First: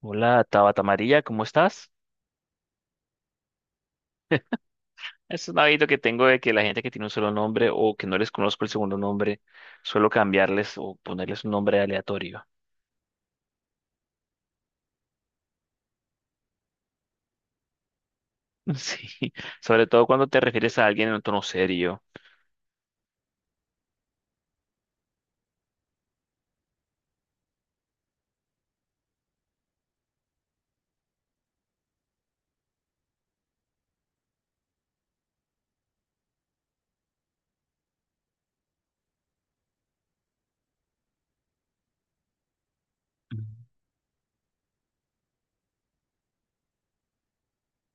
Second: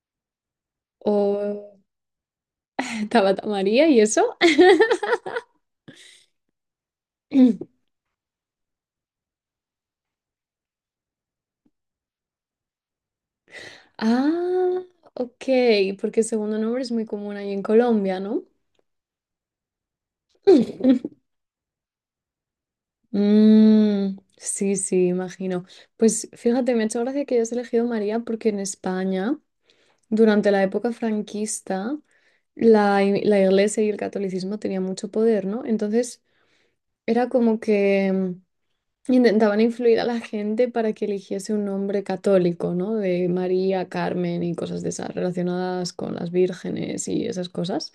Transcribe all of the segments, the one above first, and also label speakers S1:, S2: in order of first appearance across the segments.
S1: Hola, Tabata María, ¿cómo
S2: O
S1: estás?
S2: Tabata María y eso.
S1: Es un hábito que tengo de que la gente que tiene un solo nombre o que no les conozco el segundo nombre, suelo cambiarles o ponerles un nombre aleatorio.
S2: Ah, ok, porque el segundo nombre es muy común ahí en Colombia, ¿no?
S1: Sí, sobre todo cuando te refieres a alguien en un tono serio.
S2: Sí, sí, imagino. Pues fíjate, me ha hecho gracia que hayas elegido María porque en España, durante la época franquista, la iglesia y el catolicismo tenían mucho poder, ¿no? Entonces, era como que intentaban influir a la gente para que eligiese un nombre católico, ¿no? De María, Carmen y cosas de esas relacionadas con las vírgenes y esas cosas.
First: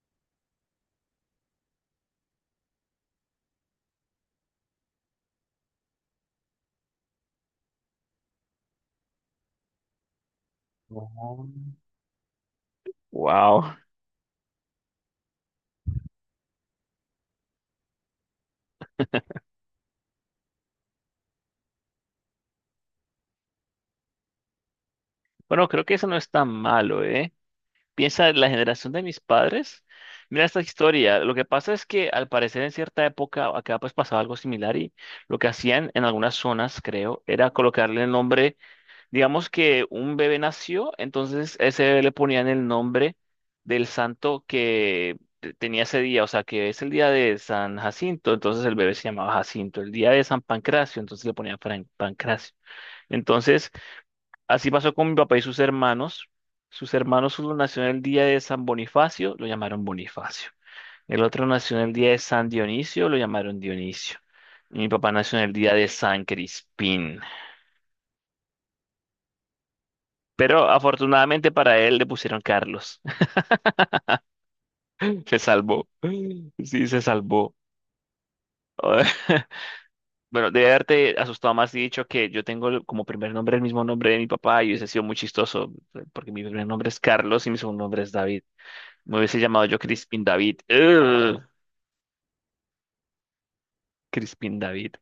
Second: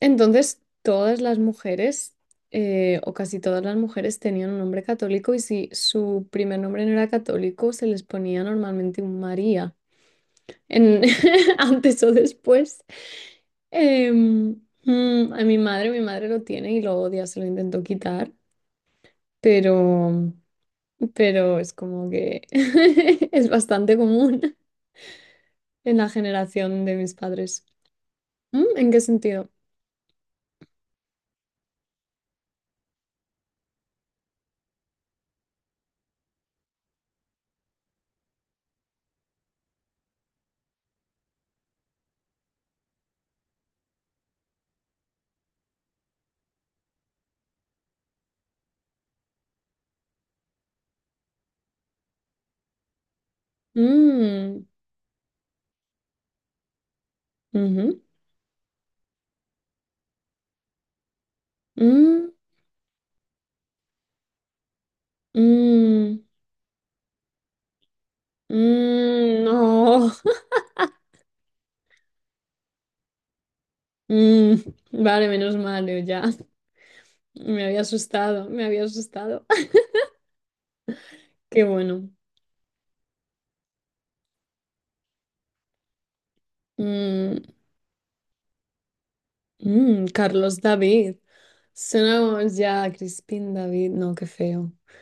S2: Entonces, todas las mujeres, o casi todas las mujeres, tenían un nombre católico y si su primer nombre no era católico, se les ponía normalmente un María en- antes o después.
S1: Wow.
S2: A mi madre lo tiene y lo odia, se lo intentó quitar, pero pero es como que es bastante común
S1: Bueno, creo que
S2: en
S1: eso
S2: la
S1: no es tan
S2: generación de
S1: malo,
S2: mis
S1: ¿eh?
S2: padres.
S1: Piensa en la
S2: Mm, ¿en
S1: generación
S2: qué
S1: de mis
S2: sentido?
S1: padres. Mira esta historia. Lo que pasa es que al parecer en cierta época acá pues pasaba algo similar y lo que hacían en algunas zonas, creo, era colocarle el nombre. Digamos que un bebé nació, entonces ese bebé le ponían el nombre del santo que tenía ese día, o sea, que es el día de San Jacinto, entonces el bebé se llamaba Jacinto, el día de San Pancracio, entonces le ponían Pancracio. Entonces,
S2: Mm,
S1: así pasó con mi papá y sus hermanos. Sus hermanos, uno nació en
S2: ujú,
S1: el día de San Bonifacio, lo llamaron Bonifacio. El otro nació en el día de
S2: mm,
S1: San Dionisio, lo llamaron Dionisio. Y mi papá nació en el día de
S2: mm,
S1: San Crispín.
S2: mm, no.
S1: Pero afortunadamente para él le pusieron Carlos.
S2: Mm, vale,
S1: Se
S2: menos
S1: salvó.
S2: mal, yo ya.
S1: Sí, se salvó.
S2: Me había asustado, me había asustado.
S1: Bueno, debe haberte asustado
S2: Qué
S1: más y dicho
S2: bueno.
S1: que yo tengo como primer nombre el mismo nombre de mi papá y hubiese sido muy chistoso, porque mi primer nombre es
S2: Mm,
S1: Carlos y mi segundo nombre es David. Me hubiese llamado yo
S2: mm,
S1: Crispin
S2: Carlos
S1: David.
S2: David.
S1: Ugh,
S2: Sonamos ya Crispín David. No, qué
S1: Crispin
S2: feo.
S1: David.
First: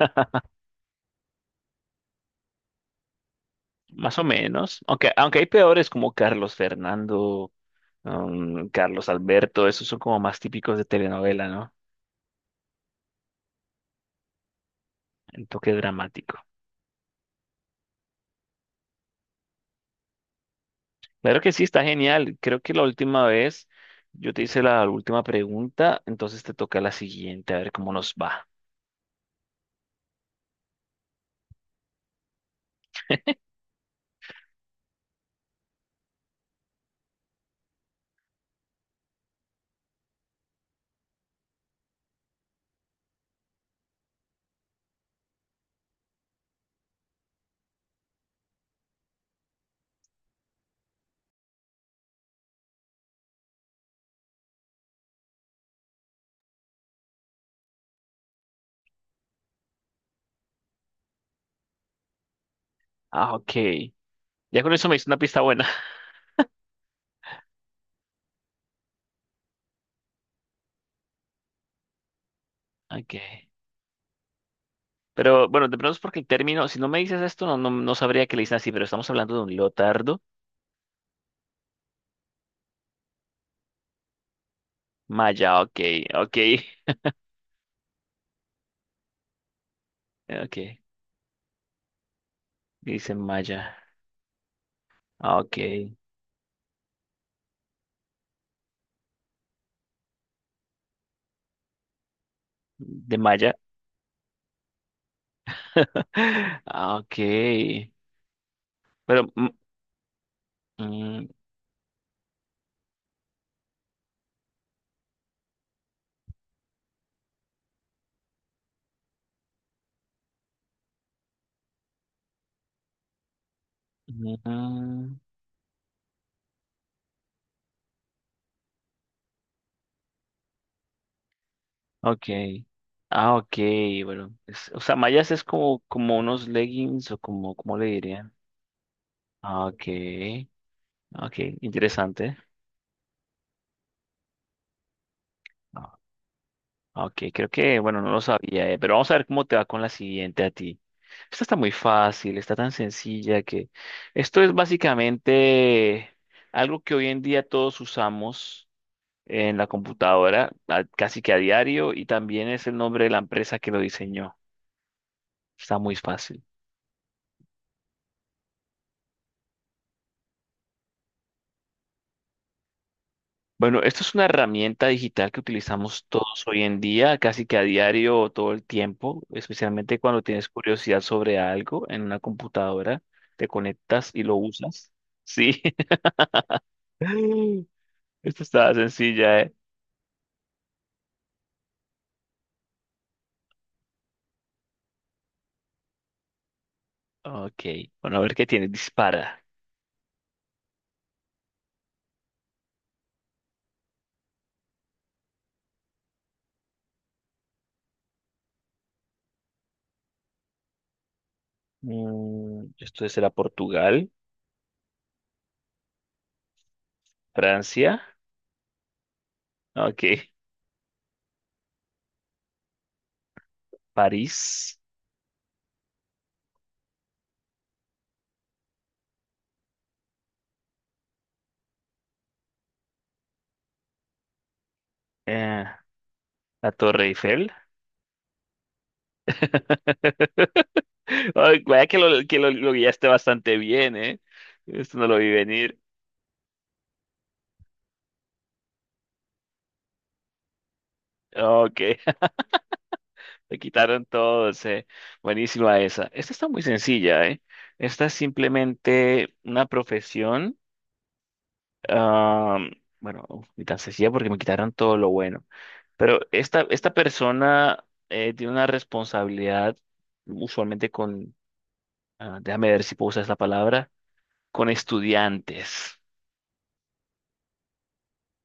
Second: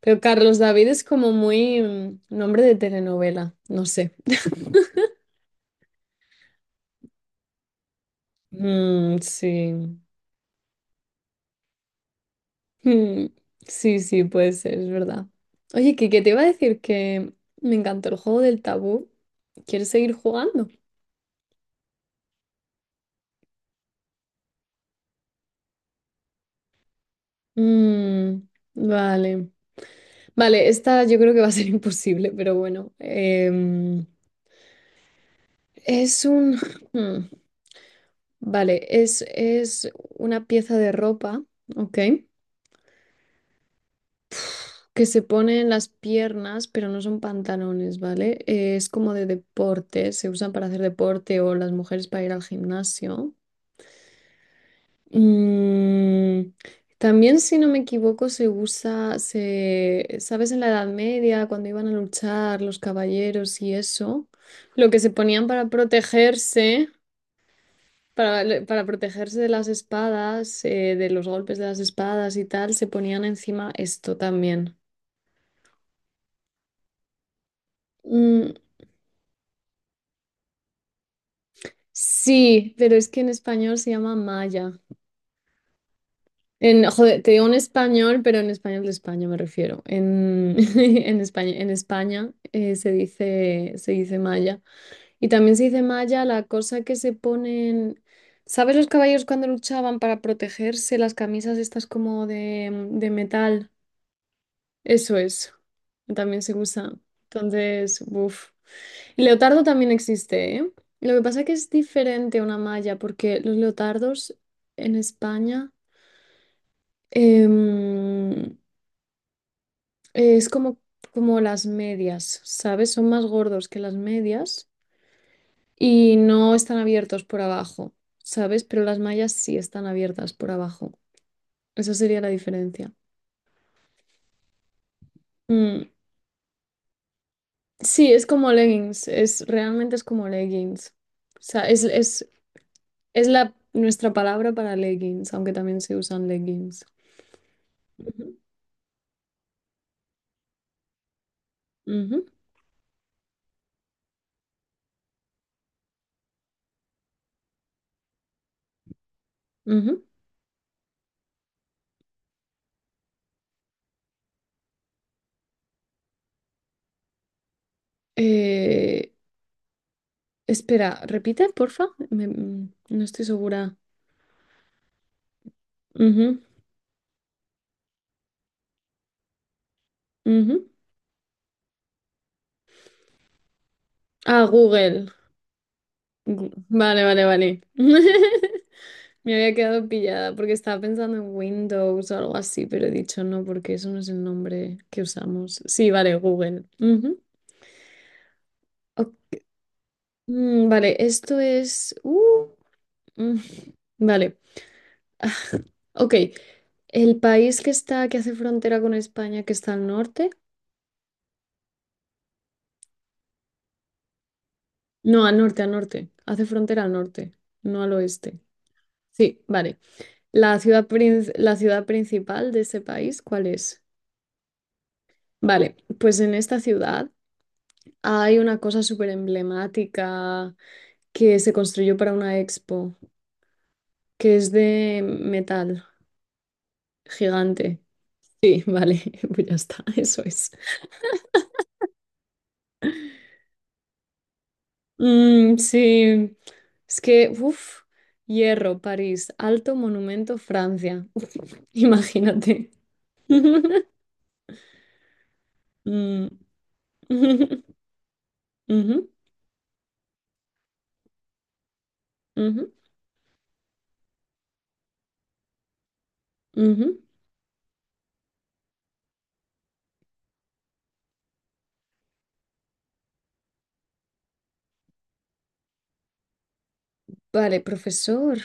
S2: Pero Carlos David es como muy nombre de telenovela. No sé.
S1: Más o menos. Aunque hay peores como Carlos Fernando, Carlos
S2: Mm,
S1: Alberto, esos son
S2: sí.
S1: como más típicos de telenovela, ¿no?
S2: Mm, sí, sí, puede ser, es verdad.
S1: El toque
S2: Oye, que te
S1: dramático.
S2: iba a decir que me encantó el juego del tabú. ¿Quieres seguir jugando?
S1: Claro que sí, está genial. Creo que la última vez yo te hice la última pregunta, entonces te toca la siguiente, a ver cómo nos
S2: Mm,
S1: va.
S2: vale. Vale, esta yo creo que va a ser imposible, pero bueno. Es un... mm, vale, es una pieza de ropa, ¿ok? Que se pone en las piernas, pero no son pantalones, ¿vale? Es como de deporte, se usan para hacer deporte o las mujeres para ir al gimnasio. Mm, también, si no me equivoco, se usa, se, ¿sabes? En la Edad Media, cuando iban a luchar los
S1: Ah, ok.
S2: caballeros y eso,
S1: Ya con eso
S2: lo
S1: me
S2: que
S1: hice
S2: se
S1: una pista
S2: ponían
S1: buena.
S2: para protegerse. Para protegerse de las espadas, de los golpes de las espadas y tal, se
S1: Ok.
S2: ponían encima esto también.
S1: Pero bueno, de pronto es porque el término, si no me dices esto, no sabría que le
S2: Mm,
S1: dicen así, pero estamos hablando de un leotardo.
S2: sí, pero es que en español se llama malla.
S1: Maya, ok, ok,
S2: En, joder, te digo en español, pero en español de España me refiero. En,
S1: ok.
S2: en España se
S1: Dice
S2: dice,
S1: Maya,
S2: se dice malla. Y
S1: ah,
S2: también
S1: ok.
S2: se dice malla la cosa que se ponen. ¿Sabes los caballos cuando luchaban para protegerse? Las camisas estas como de
S1: De Maya.
S2: metal. Eso es. También se usa.
S1: Ah, ok.
S2: Entonces, uff.
S1: Pero,
S2: Leotardo también existe, ¿eh? Lo que
S1: mm,
S2: pasa es que es diferente a una malla, porque los leotardos en España em, es como, como las medias, ¿sabes? Son más gordos que las
S1: mm,
S2: medias
S1: mm.
S2: y no están abiertos por abajo, ¿sabes? Pero las mallas sí están abiertas por abajo. Esa sería la
S1: Okay.
S2: diferencia.
S1: Ah, okay, bueno. O sea, mallas es como,
S2: Mm,
S1: como unos leggings o como, ¿cómo le
S2: sí, es
S1: dirían?
S2: como leggings, es,
S1: Ah,
S2: realmente es como
S1: okay,
S2: leggings.
S1: ah, ok,
S2: O sea, es
S1: interesante.
S2: es la, nuestra palabra para leggings, aunque también se
S1: Ah,
S2: usan leggings.
S1: ah, ok, creo que, bueno, no lo
S2: Ujú,
S1: sabía, pero vamos a ver cómo te va con la siguiente a ti. Esta está muy
S2: ujú,
S1: fácil, está tan sencilla que esto es básicamente algo que hoy en día todos usamos en la
S2: ujú.
S1: computadora, casi que a diario, y también es el nombre de la empresa que lo diseñó. Está muy fácil.
S2: Eh, espera, repite, porfa. No estoy segura.
S1: Bueno, esto es una herramienta digital que utilizamos
S2: Ujú,
S1: todos hoy en día, casi que a diario o todo el tiempo, especialmente cuando tienes
S2: ujú.
S1: curiosidad sobre algo en una computadora, te conectas y lo
S2: Ah,
S1: usas.
S2: Google.
S1: Sí,
S2: Vale, vale, vale.
S1: esto estaba
S2: Me
S1: sencilla,
S2: había
S1: ¿eh?
S2: quedado pillada porque estaba pensando en Windows o algo así, pero he dicho no porque eso no es el nombre que usamos. Sí, vale, Google. Ujú.
S1: Ok, bueno, a ver qué tiene,
S2: Ok,
S1: dispara.
S2: vale, esto es... mm, vale. Ok, el país que está, que hace frontera con España, que está al norte.
S1: Mm, esto será Portugal,
S2: No, al norte, al norte. Hace frontera al norte, no al
S1: Francia,
S2: oeste. Sí, vale.
S1: ok,
S2: La ciudad principal de ese país, ¿cuál es?
S1: París,
S2: Vale, pues en esta ciudad hay una cosa súper emblemática que se construyó para una expo, que es de
S1: eh,
S2: metal
S1: la Torre Eiffel.
S2: gigante. Sí, vale, pues ya está, eso es.
S1: Ay, vaya que lo guiaste bastante bien, ¿eh? Esto no lo vi
S2: Mm,
S1: venir.
S2: sí, es que, uff, hierro, París, alto monumento, Francia.
S1: Ok,
S2: Imagínate.
S1: le quitaron todos, ¿eh? Buenísima esa.
S2: Mm,
S1: Esta está muy sencilla, ¿eh? Esta es
S2: ujú,
S1: simplemente una profesión. Ah,
S2: ujú,
S1: bueno, ni tan sencilla porque me quitaron todo lo bueno. Pero esta,
S2: ujú.
S1: esta persona tiene una responsabilidad usualmente con, ah, déjame ver si puedo usar esta palabra, con estudiantes.
S2: Vale, profesor,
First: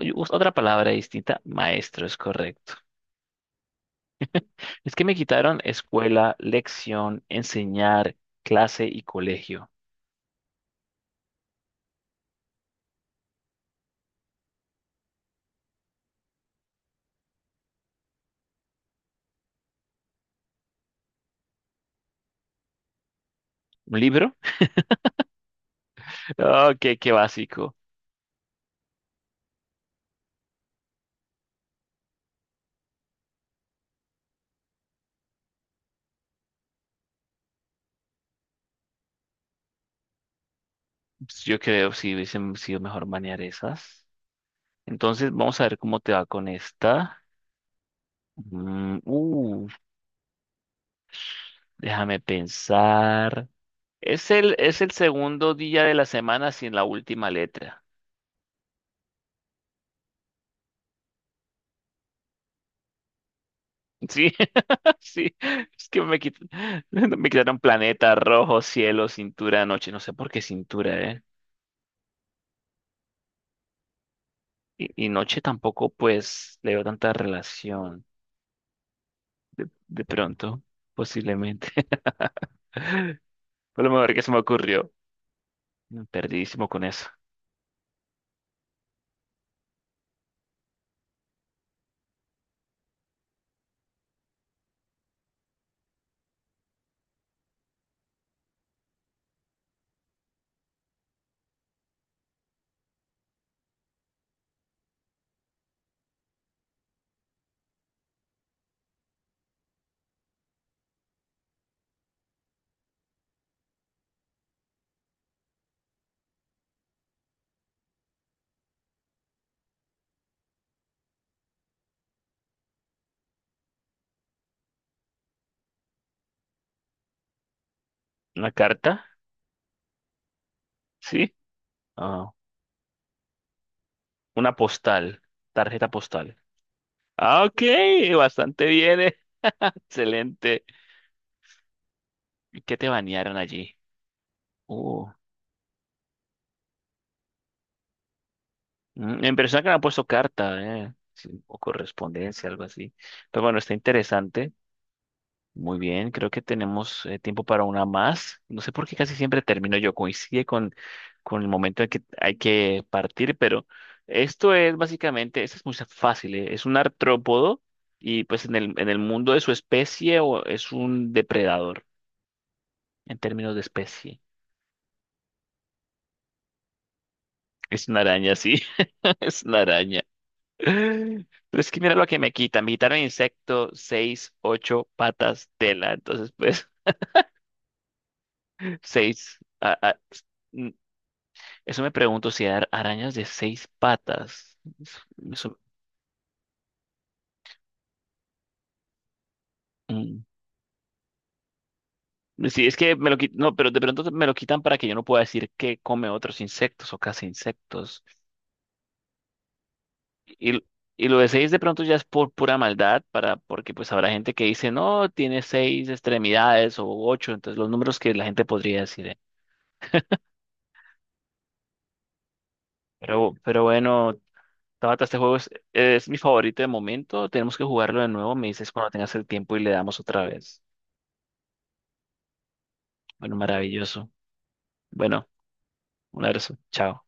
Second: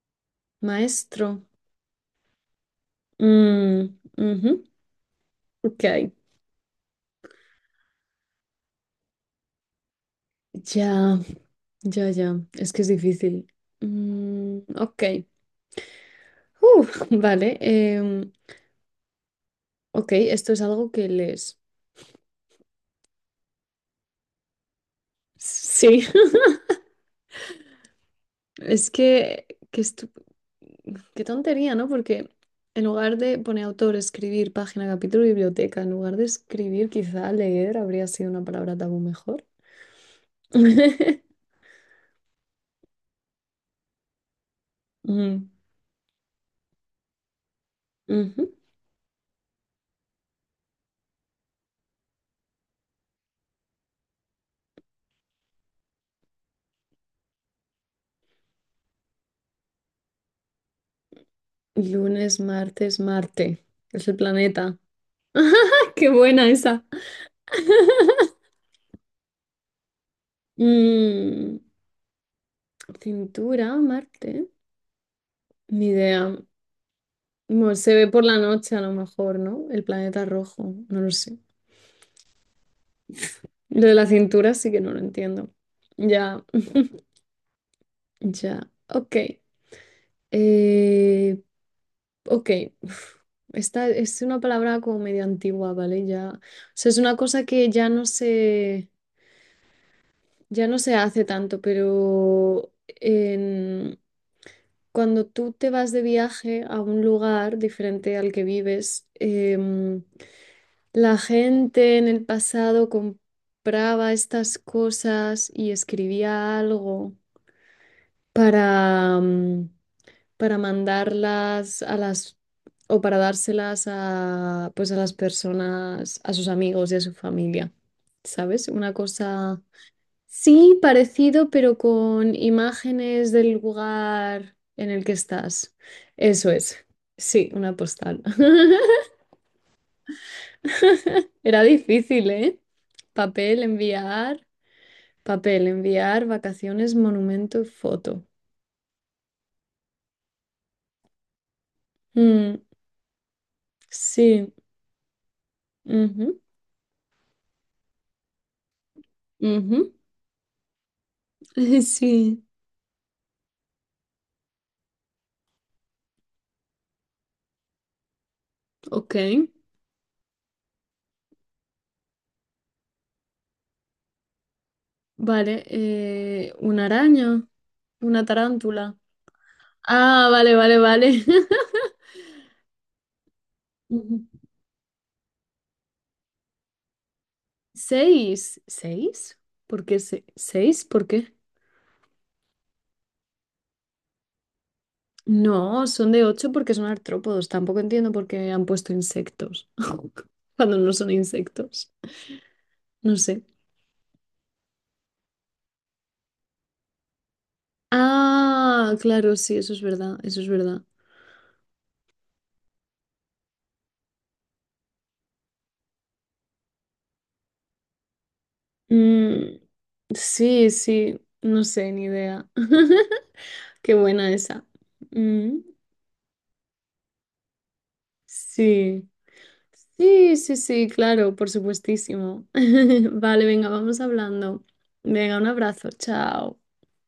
S1: Oye, otra palabra distinta,
S2: maestro.
S1: maestro, es correcto.
S2: Mm, ujú,
S1: Es que me quitaron
S2: ok,
S1: escuela, lección, enseñar, clase y colegio.
S2: ya, ya, ya, es que es difícil. Mm, ok, uf, vale, ok, esto es algo que les...
S1: ¿Un libro?
S2: Sí,
S1: Oh, qué qué básico.
S2: es que estu- qué tontería, ¿no? Porque en lugar de poner autor, escribir, página, capítulo, biblioteca, en lugar de escribir, quizá leer habría sido una palabra tabú mejor.
S1: Pues yo creo si hubiesen sido mejor manejar esas. Entonces,
S2: Mm,
S1: vamos a ver cómo te va con esta.
S2: ujú.
S1: Mm, déjame pensar. Es el segundo día de la semana sin la última letra.
S2: Lunes, martes, Marte. Es el
S1: Sí,
S2: planeta.
S1: sí, es que
S2: ¡Qué buena esa!
S1: me quitaron planeta, rojo, cielo, cintura, noche, no sé por qué cintura, ¿eh?
S2: Mm, cintura, Marte.
S1: Y noche
S2: Ni
S1: tampoco,
S2: idea.
S1: pues, le veo tanta
S2: Bueno, se
S1: relación,
S2: ve por la noche a lo mejor,
S1: de,
S2: ¿no? El
S1: de
S2: planeta
S1: pronto,
S2: rojo. No lo sé.
S1: posiblemente. Fue
S2: Lo
S1: lo
S2: de la
S1: mejor que se me
S2: cintura sí que
S1: ocurrió.
S2: no lo entiendo.
S1: Mm,
S2: Ya,
S1: perdidísimo con eso.
S2: ya. Ok. Eh, ok, uf, esta es una palabra como medio antigua, ¿vale? Ya, o sea, es una cosa que ya no se hace tanto, pero en- cuando tú te vas de viaje a un lugar diferente al que vives, la gente en el pasado compraba estas cosas y escribía algo para, para mandarlas a las o para dárselas a pues a las personas, a sus amigos y a su familia.
S1: ¿Una
S2: ¿Sabes? Una
S1: carta?
S2: cosa sí
S1: ¿Sí?
S2: parecido, pero
S1: Ah,
S2: con imágenes del
S1: una
S2: lugar en el que
S1: postal,
S2: estás.
S1: tarjeta postal.
S2: Eso es.
S1: Ah,
S2: Sí,
S1: ok,
S2: una postal.
S1: bastante bien, ¿eh? Excelente.
S2: Era difícil,
S1: ¿Y
S2: ¿eh?
S1: qué te banearon
S2: Papel,
S1: allí?
S2: enviar,
S1: Uh,
S2: vacaciones, monumento, foto.
S1: Mm, en persona que me han puesto carta, sí, o correspondencia,
S2: Mm,
S1: algo así. Pero bueno, está interesante.
S2: sí.
S1: Muy bien, creo
S2: Ujú,
S1: que tenemos tiempo para una más. No sé por qué casi siempre termino yo.
S2: ujú.
S1: Coincide con el momento en que hay
S2: Sí,
S1: que partir, pero esto es básicamente, esto es muy fácil, es un artrópodo y pues en el
S2: ok.
S1: mundo de su especie o es un depredador en términos de especie.
S2: Vale, una araña,
S1: Es una
S2: una
S1: araña, sí,
S2: tarántula.
S1: es una araña.
S2: Ah, vale, vale,
S1: Pero
S2: vale.
S1: es que mira lo que me quitan. Me quitaron insecto,
S2: Ujú.
S1: 6, 8 patas, tela. Entonces, pues,
S2: Seis,
S1: 6.
S2: ¿seis?
S1: Mm,
S2: ¿Seis? ¿Por qué?
S1: eso me pregunto si hay arañas de 6 patas. Eso,
S2: No, son de ocho porque son artrópodos. Tampoco entiendo por qué han puesto insectos
S1: mm.
S2: cuando no son insectos.
S1: Sí, es que me
S2: No
S1: lo quitan.
S2: sé.
S1: No, pero de pronto me lo quitan para que yo no pueda decir que come otros insectos o casi insectos.
S2: Ah, claro, sí, eso es verdad, eso es
S1: Y,
S2: verdad.
S1: y lo de seis de pronto ya es por pura maldad, para, porque pues habrá gente que dice, no, tiene 6 extremidades o 8. Entonces, los números que la gente podría decir. Eh.
S2: Mm, sí, sí, no sé, ni idea.
S1: Pero
S2: Qué
S1: bueno,
S2: buena esa.
S1: Tabata, este juego
S2: Mm,
S1: es mi favorito de momento. Tenemos que jugarlo de nuevo. Me dices cuando
S2: sí.
S1: tengas el tiempo y le damos otra
S2: Sí, sí,
S1: vez.
S2: sí, claro, por supuestísimo.
S1: Bueno,
S2: Vale, venga, vamos
S1: maravilloso.
S2: hablando.
S1: Bueno,
S2: Venga, un abrazo,
S1: un abrazo.
S2: chao.
S1: Chao.